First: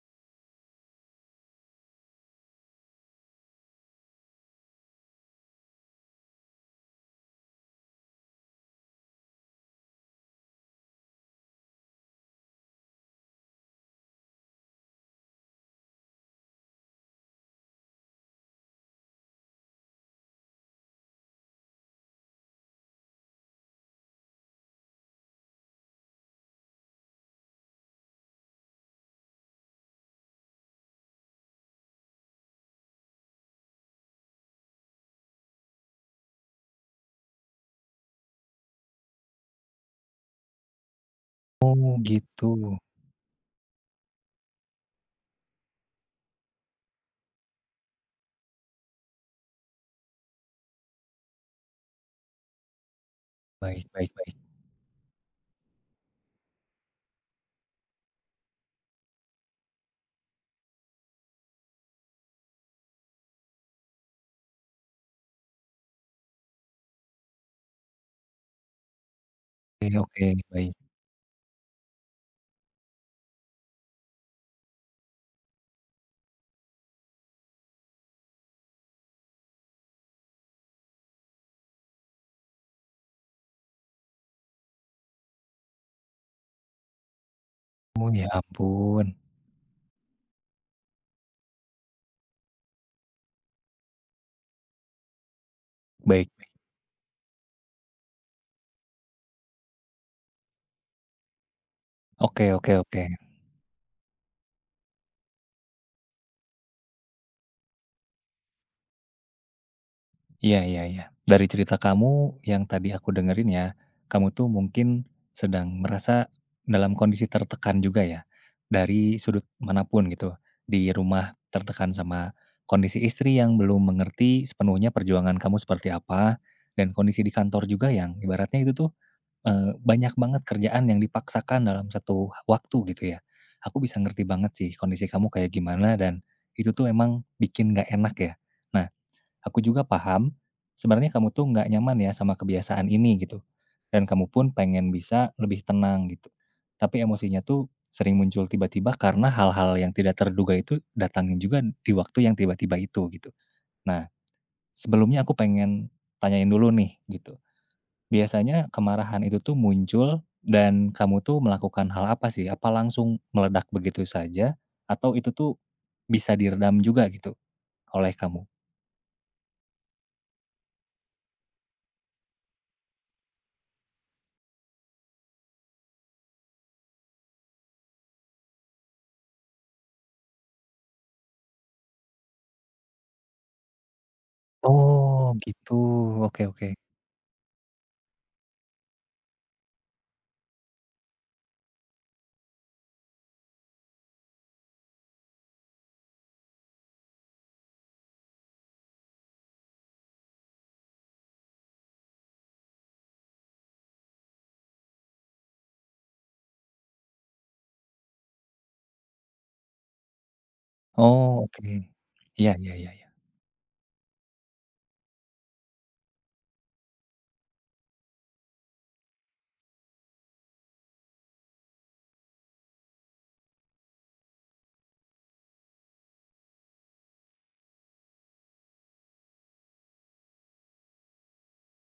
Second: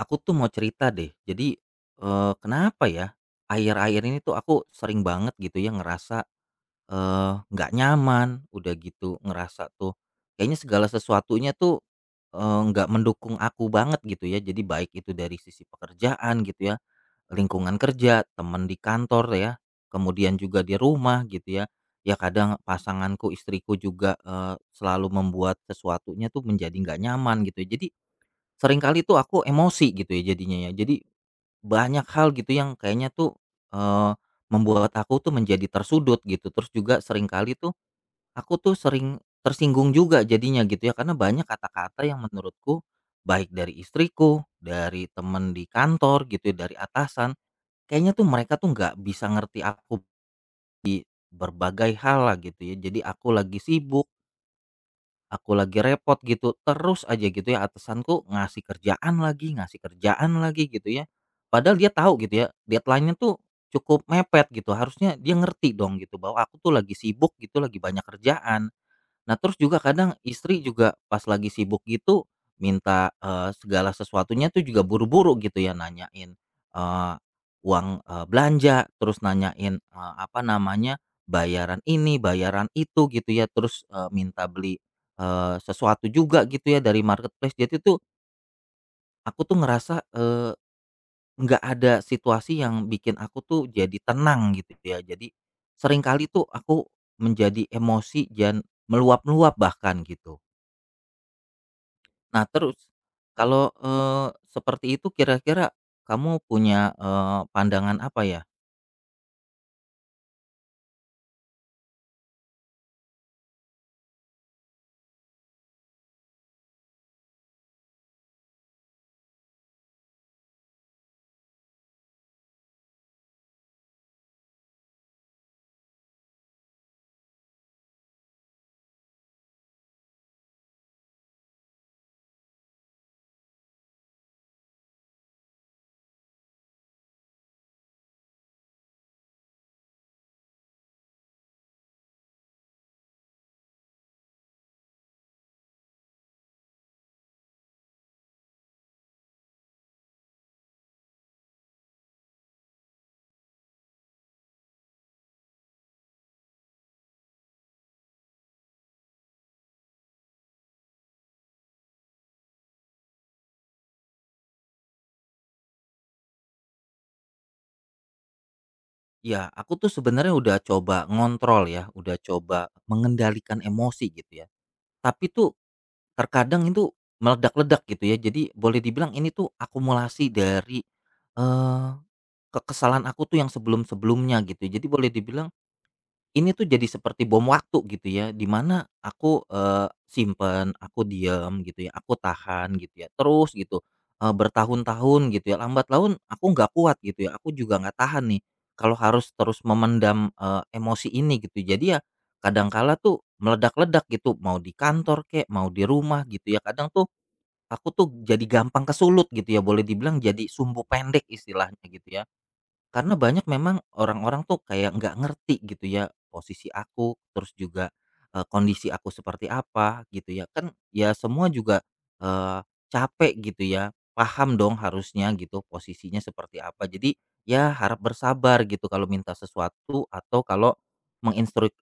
Aku tuh mau cerita deh. Jadi, kenapa ya, akhir-akhir ini tuh aku sering banget gitu ya ngerasa, nggak nyaman, udah gitu ngerasa tuh kayaknya segala sesuatunya tuh, nggak mendukung aku banget gitu ya. Jadi baik itu dari sisi pekerjaan gitu ya, lingkungan kerja, teman di kantor ya, kemudian juga di rumah gitu ya. Ya kadang pasanganku, istriku juga, selalu membuat sesuatunya tuh menjadi nggak nyaman gitu ya. Jadi seringkali tuh aku emosi gitu ya jadinya ya. Jadi banyak hal gitu yang kayaknya tuh, eee, membuat aku tuh menjadi tersudut gitu. Terus juga seringkali tuh aku tuh sering tersinggung juga jadinya gitu ya, karena banyak Oh kata-kata yang gitu. menurutku baik dari istriku, dari temen di kantor gitu ya, dari atasan, kayaknya tuh mereka tuh nggak bisa ngerti aku berbagai hal lah gitu ya. Jadi aku lagi Baik, sibuk. baik, baik. Aku lagi repot gitu, terus aja gitu ya atasanku ngasih kerjaan lagi gitu ya. Padahal dia tahu gitu ya, deadline-nya tuh cukup mepet gitu, harusnya dia ngerti dong gitu bahwa aku tuh lagi sibuk gitu, lagi banyak kerjaan. Nah, terus juga Oke, kadang oke, istri baik. juga pas lagi sibuk gitu minta, segala sesuatunya tuh juga buru-buru gitu ya, nanyain, eee, uang, belanja, terus nanyain, apa namanya, bayaran ini, bayaran itu gitu ya, terus, minta beli, sesuatu juga gitu ya dari marketplace. Jadi tuh Oh ya ampun. aku tuh ngerasa, nggak ada situasi yang bikin aku tuh jadi tenang gitu ya. Jadi Baik. seringkali tuh aku menjadi emosi dan meluap-luap bahkan gitu. Nah Oke, oke, terus, oke. kalau, seperti itu kira-kira kamu punya, pandangan apa ya? Iya, iya, iya. Dari cerita kamu yang tadi aku dengerin ya, kamu tuh mungkin sedang merasa dalam kondisi tertekan juga ya, dari sudut manapun gitu. Di rumah tertekan sama kondisi istri yang belum mengerti sepenuhnya perjuangan kamu seperti apa, dan kondisi di kantor juga yang ibaratnya itu tuh banyak banget kerjaan yang dipaksakan dalam satu waktu gitu ya. Aku bisa ngerti banget sih kondisi kamu kayak gimana dan itu tuh emang bikin nggak enak ya. Nah, aku juga paham sebenarnya kamu tuh nggak nyaman ya sama kebiasaan ini gitu, dan kamu pun pengen bisa lebih tenang gitu. Tapi emosinya tuh sering muncul tiba-tiba karena hal-hal yang tidak terduga itu datangin juga di waktu yang tiba-tiba itu gitu. Nah, sebelumnya aku pengen tanyain dulu nih gitu, biasanya kemarahan itu tuh muncul dan kamu tuh melakukan hal apa sih? Apa langsung meledak begitu saja atau itu tuh bisa diredam juga gitu oleh kamu? Ya aku tuh sebenarnya udah coba ngontrol ya, udah coba mengendalikan emosi gitu ya, tapi tuh terkadang itu meledak-ledak gitu ya. Jadi boleh dibilang ini tuh akumulasi dari, eee, kekesalan aku tuh yang sebelum-sebelumnya gitu ya. Jadi boleh Oh dibilang gitu, oke ini tuh oke. jadi seperti bom waktu gitu ya, di mana aku, simpen, aku diam gitu ya, aku tahan gitu ya, terus gitu, bertahun-tahun gitu ya, lambat laun aku nggak kuat gitu ya, aku juga nggak tahan nih kalau harus terus memendam, emosi ini gitu. Jadi ya kadang kala tuh meledak-ledak gitu, mau di kantor kek, mau di rumah gitu ya, kadang tuh aku tuh jadi gampang kesulut gitu ya, boleh dibilang jadi sumbu pendek Oh oke. istilahnya gitu ya. Iya, iya, iya, iya. Karena banyak memang orang-orang tuh kayak nggak ngerti gitu ya posisi aku, terus juga, kondisi aku seperti apa gitu ya. Kan ya semua juga, capek gitu ya, paham dong harusnya gitu posisinya seperti apa. Jadi ya harap bersabar gitu kalau minta sesuatu atau kalau menginstruksikan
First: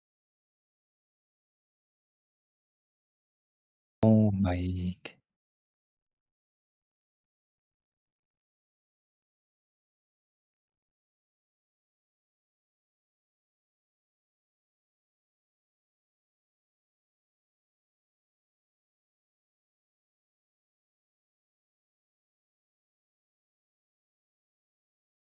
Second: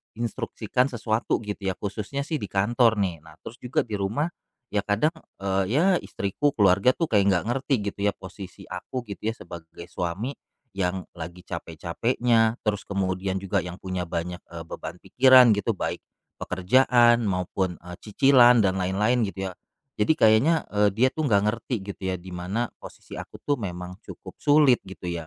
sesuatu gitu ya, khususnya sih di kantor nih. Nah terus juga di rumah Oh ya kadang, baik. Ya istriku, keluarga tuh kayak nggak ngerti gitu ya posisi aku gitu ya sebagai suami yang lagi capek-capeknya, terus kemudian juga yang punya banyak, beban pikiran gitu, baik pekerjaan maupun, cicilan dan lain-lain gitu ya. Jadi kayaknya, dia tuh nggak ngerti gitu ya, di mana posisi aku tuh memang cukup sulit gitu ya.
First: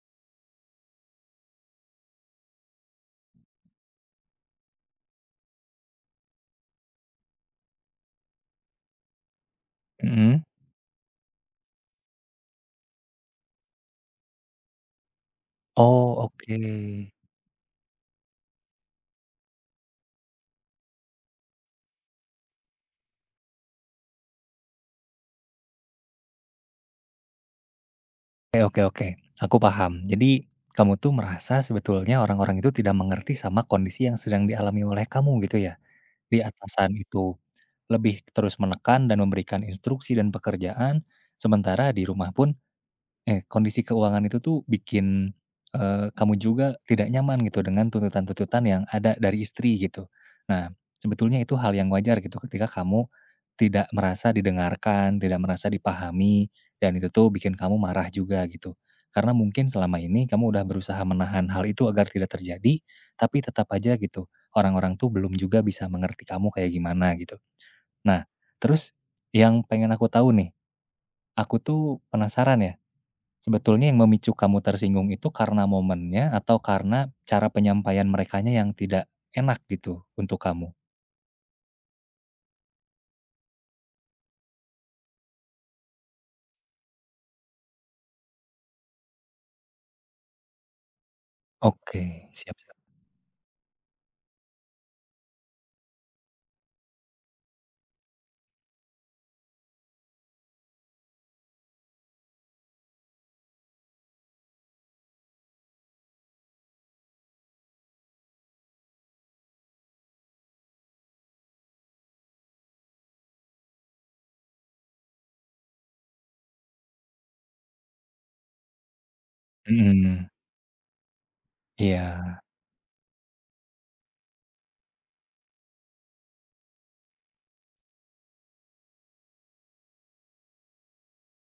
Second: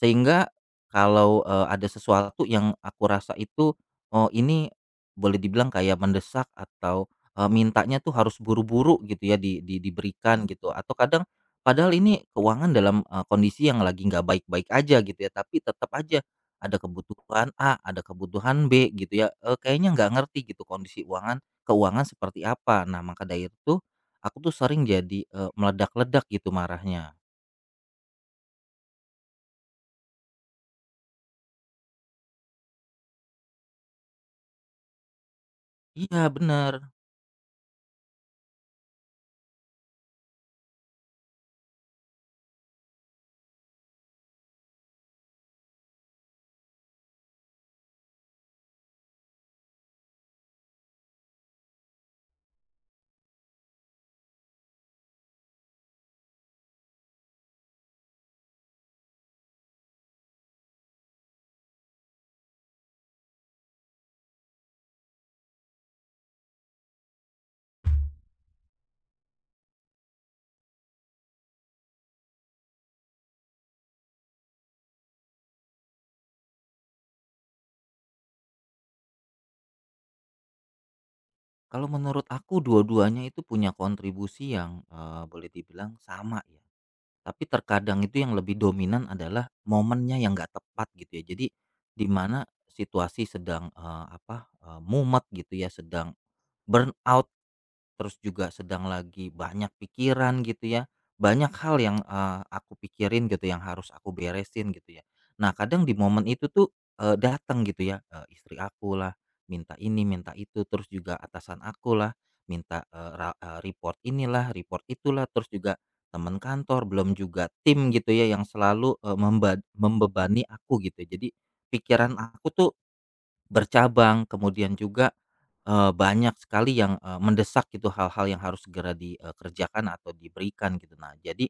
Sehingga kalau, ada sesuatu yang aku rasa itu, oh ini boleh dibilang kayak mendesak atau, mintanya tuh harus buru-buru gitu ya di Mhm. diberikan Mhm. gitu atau kadang padahal ini keuangan dalam, kondisi yang lagi nggak baik-baik aja gitu ya tapi tetap Oh aja oke. ada kebutuhan A, ada kebutuhan B gitu ya, kayaknya nggak ngerti gitu kondisi keuangan keuangan seperti apa. Nah maka dari itu, aku tuh sering jadi, meledak-ledak gitu marahnya. Oke, oke, oke, aku paham. Jadi kamu tuh merasa sebetulnya orang-orang itu tidak mengerti sama kondisi yang sedang dialami oleh kamu gitu ya, Iya di bener. atasan itu. Lebih terus menekan dan memberikan instruksi dan pekerjaan, sementara di rumah pun eh, kondisi keuangan itu tuh bikin, kamu juga tidak nyaman gitu dengan tuntutan-tuntutan yang ada dari istri gitu. Nah, sebetulnya itu hal yang wajar gitu ketika kamu tidak merasa didengarkan, tidak merasa dipahami, dan itu tuh bikin kamu marah juga gitu. Karena mungkin selama ini kamu udah berusaha menahan hal itu agar tidak terjadi, tapi tetap aja gitu, orang-orang tuh belum juga bisa mengerti kamu kayak gimana gitu. Nah, terus yang pengen aku tahu nih, aku tuh penasaran ya, sebetulnya yang memicu kamu tersinggung itu karena momennya atau karena cara penyampaian merekanya yang tidak enak gitu untuk kamu? Kalau menurut aku dua-duanya itu punya kontribusi yang, boleh dibilang sama ya, tapi terkadang itu yang lebih dominan adalah momennya yang nggak tepat gitu ya. Jadi Oke, di mana siap, siap. situasi sedang, mumet gitu ya, sedang burnout, terus juga sedang lagi banyak pikiran gitu ya, banyak hal yang, aku pikirin gitu yang harus aku beresin gitu ya. Nah kadang di momen itu tuh, datang gitu ya, istri aku lah minta ini, minta itu, terus juga atasan aku lah minta, report inilah, report itulah, terus juga teman kantor, belum juga tim gitu ya yang selalu, eee, memba Mhm, membebani aku gitu. Jadi pikiran iya, aku tuh bercabang, kemudian juga, banyak sekali yang, mendesak gitu hal-hal yang harus segera dikerjakan atau diberikan gitu. Nah, jadi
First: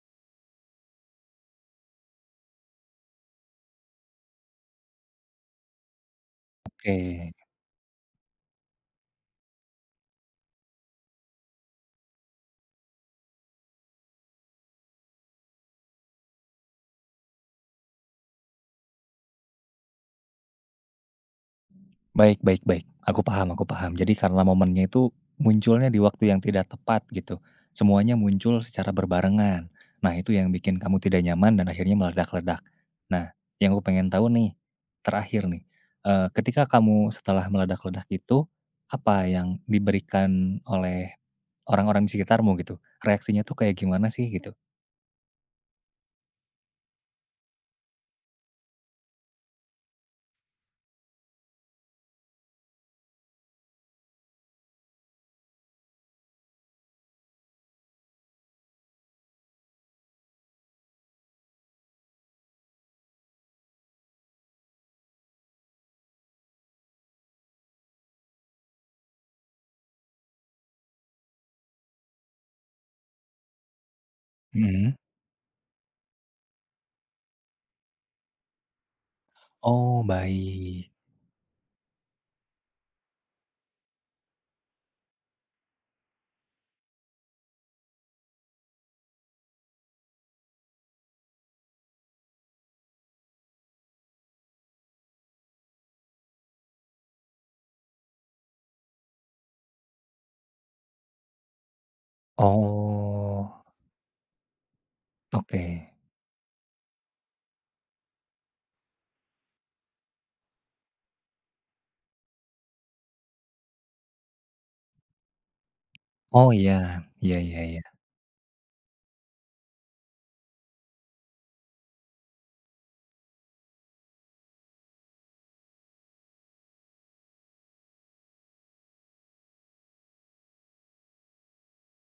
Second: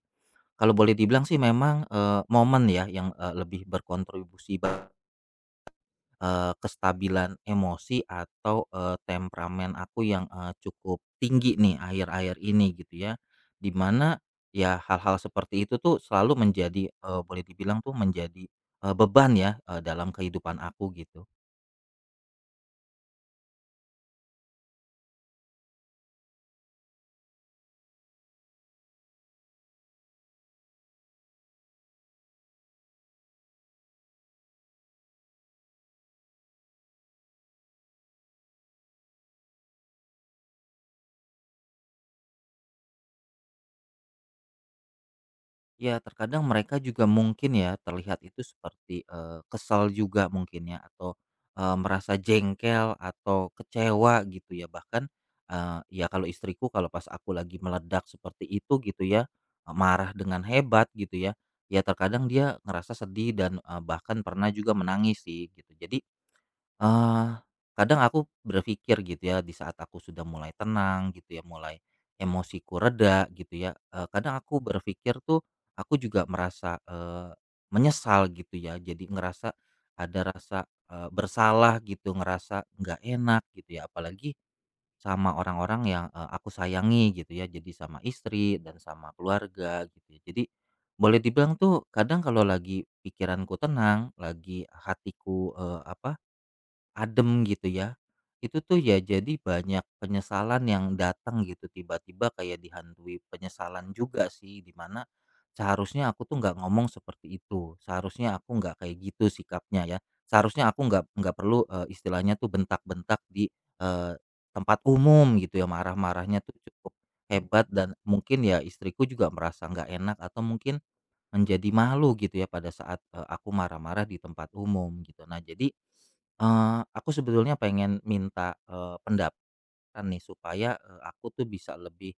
kalau boleh dibilang sih memang, momen ya yang, lebih berkontribusi kestabilan oke. emosi atau, temperamen aku yang, cukup tinggi nih akhir-akhir ini gitu ya. Di mana ya hal-hal seperti itu tuh selalu menjadi, boleh dibilang tuh menjadi, beban ya, dalam kehidupan aku gitu. Baik, baik, baik. Aku paham, aku paham. Jadi karena momennya itu munculnya di waktu yang tidak tepat gitu. Semuanya muncul secara berbarengan. Nah, itu yang bikin kamu tidak nyaman dan akhirnya meledak-ledak. Nah, yang aku pengen tahu nih, terakhir nih, ketika kamu setelah meledak-ledak itu, apa yang diberikan oleh orang-orang di sekitarmu gitu? Reaksinya tuh kayak gimana sih gitu? Ya terkadang mereka juga mungkin ya terlihat itu seperti, kesal juga mungkin ya atau, merasa jengkel atau kecewa gitu ya bahkan, ya kalau istriku kalau pas aku lagi meledak seperti itu gitu ya, marah dengan hebat gitu ya, ya terkadang dia ngerasa sedih dan, bahkan pernah juga menangis sih gitu jadi, Eee, kadang aku berpikir gitu ya, di saat aku sudah mulai tenang gitu ya, mulai emosiku reda gitu ya, kadang aku Mhm. berpikir tuh, aku juga merasa, menyesal gitu ya. Jadi ngerasa Oh, ada rasa, baik. Bersalah gitu, ngerasa nggak enak gitu ya, apalagi sama orang-orang yang, aku sayangi gitu ya, jadi sama istri dan sama keluarga gitu ya. Jadi boleh dibilang tuh kadang kalau lagi pikiranku tenang, lagi hatiku, eee, apa adem gitu ya. Itu tuh ya jadi banyak penyesalan yang datang gitu tiba-tiba kayak dihantui Oh, penyesalan juga sih di mana oke. seharusnya aku tuh nggak ngomong seperti itu. Seharusnya aku nggak kayak gitu sikapnya ya. Seharusnya aku nggak perlu istilahnya tuh bentak-bentak di eh, tempat umum gitu ya marah-marahnya Oh, tuh iya. cukup Iya, iya, hebat iya. dan mungkin ya istriku juga merasa nggak enak atau mungkin menjadi malu gitu ya pada saat, aku marah-marah di tempat umum gitu. Nah jadi, aku sebetulnya pengen minta, pendapatan nih supaya, aku tuh bisa lebih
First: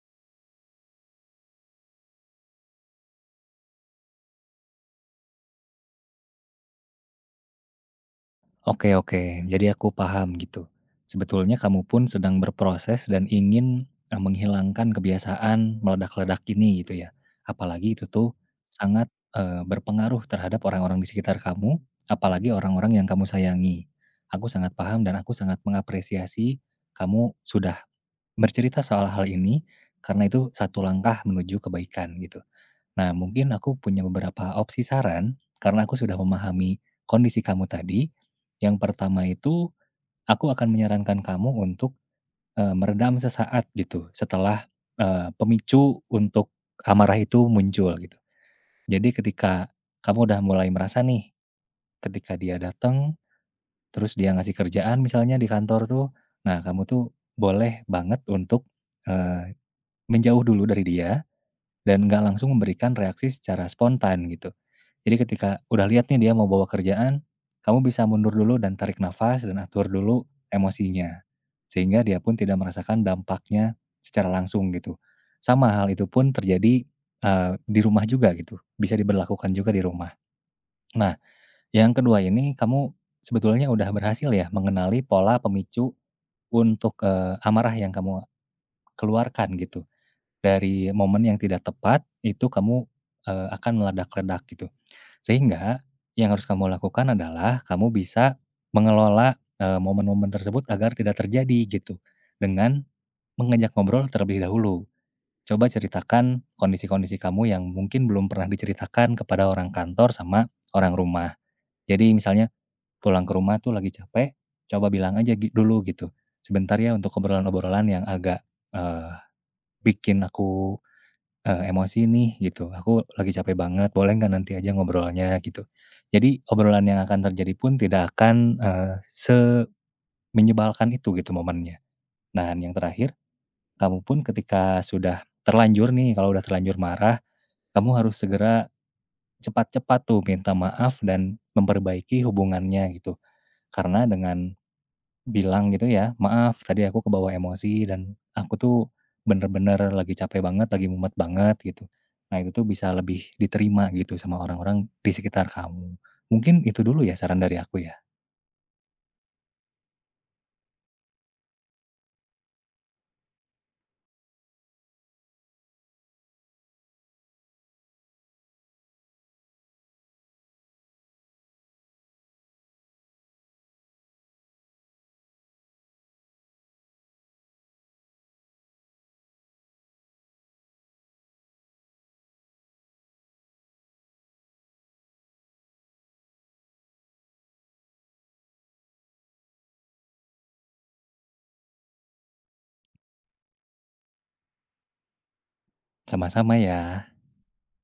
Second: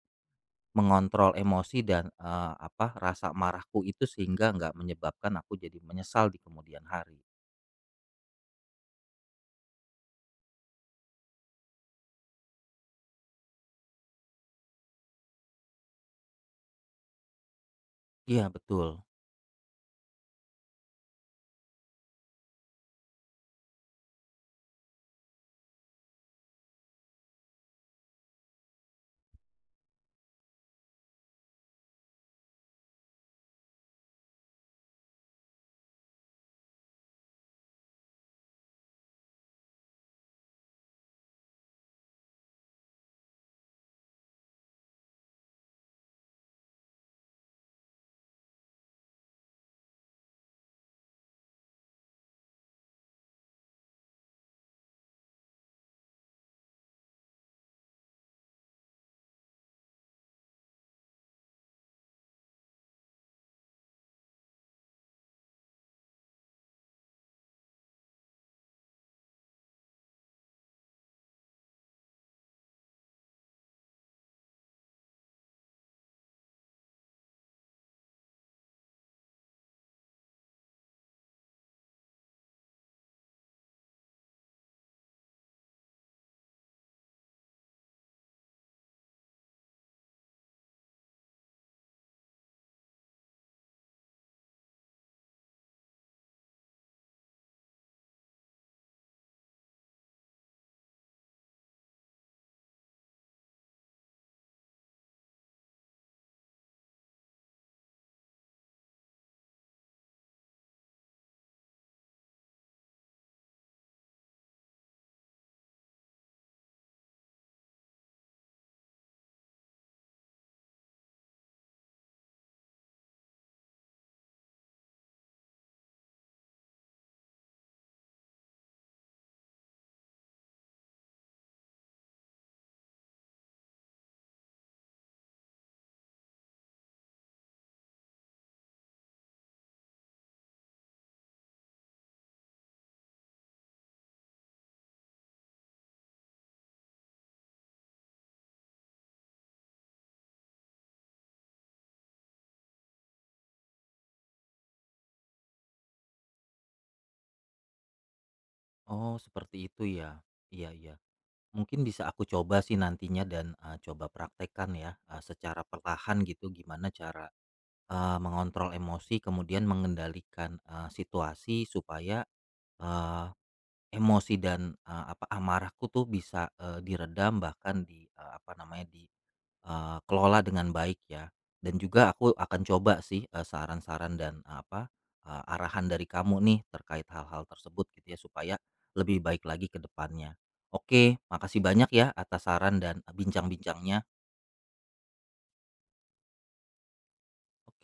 mengontrol emosi dan, rasa marahku itu sehingga nggak menyebabkan aku jadi menyesal di kemudian hari. Oke oke, jadi aku paham gitu. Sebetulnya kamu pun sedang berproses dan ingin, menghilangkan kebiasaan meledak-ledak ini gitu ya. Apalagi itu tuh Iya betul. sangat, berpengaruh terhadap orang-orang di sekitar kamu, apalagi orang-orang yang kamu sayangi. Aku sangat paham dan aku sangat mengapresiasi kamu sudah bercerita soal hal ini, karena itu satu langkah menuju kebaikan gitu. Nah, mungkin aku punya beberapa opsi saran, karena aku sudah memahami kondisi kamu tadi. Yang pertama itu, aku akan menyarankan kamu untuk eh, meredam sesaat gitu, setelah eh, pemicu untuk amarah itu muncul gitu. Jadi ketika kamu udah mulai merasa nih, ketika dia datang, terus dia ngasih kerjaan misalnya di kantor tuh, nah kamu tuh boleh banget untuk eh, menjauh dulu dari dia, dan nggak langsung memberikan reaksi secara spontan gitu. Jadi ketika udah lihat nih dia mau bawa kerjaan, kamu bisa mundur dulu dan tarik nafas dan atur dulu emosinya. Sehingga dia pun tidak merasakan dampaknya secara langsung gitu. Sama hal itu pun terjadi, di rumah juga gitu, bisa diberlakukan juga di rumah. Nah, yang kedua ini kamu sebetulnya udah berhasil ya mengenali pola pemicu untuk, amarah yang kamu keluarkan gitu. Dari momen yang tidak tepat itu kamu, akan meledak-ledak gitu. Sehingga yang harus kamu lakukan adalah kamu bisa mengelola, momen-momen tersebut agar tidak terjadi gitu, dengan mengajak ngobrol terlebih dahulu. Coba ceritakan kondisi-kondisi kamu yang mungkin belum pernah diceritakan kepada orang kantor sama orang rumah. Jadi misalnya pulang ke rumah tuh lagi capek, coba bilang aja gi dulu gitu, "Sebentar ya untuk obrolan-obrolan yang agak, eee, bikin aku emosi nih gitu, aku lagi capek banget, boleh nggak nanti aja ngobrolnya gitu." Jadi obrolan yang akan terjadi pun tidak akan, semenyebalkan itu gitu momennya. Nah, yang terakhir, kamu pun ketika sudah terlanjur nih, kalau udah terlanjur marah, kamu harus segera cepat-cepat tuh minta maaf dan memperbaiki hubungannya gitu. Karena dengan bilang gitu ya, "Maaf tadi aku kebawa emosi dan aku tuh bener-bener lagi capek banget, lagi mumet banget," gitu. Nah itu tuh bisa lebih diterima gitu sama orang-orang di sekitar kamu. Mungkin itu dulu ya saran dari aku ya. Oh seperti itu ya? Iya iya. Mungkin bisa aku coba sih nantinya dan, coba praktekkan ya, secara perlahan gitu gimana cara mengontrol emosi kemudian mengendalikan, situasi supaya, eee, emosi dan, amarahku tuh bisa, diredam bahkan di, dikelola dengan baik ya. Dan juga aku akan coba sih, saran-saran dan, arahan dari kamu nih terkait hal-hal tersebut gitu ya supaya lebih baik lagi ke depannya. Oke, makasih banyak ya atas saran dan, bincang-bincangnya. Sama-sama ya. Oke.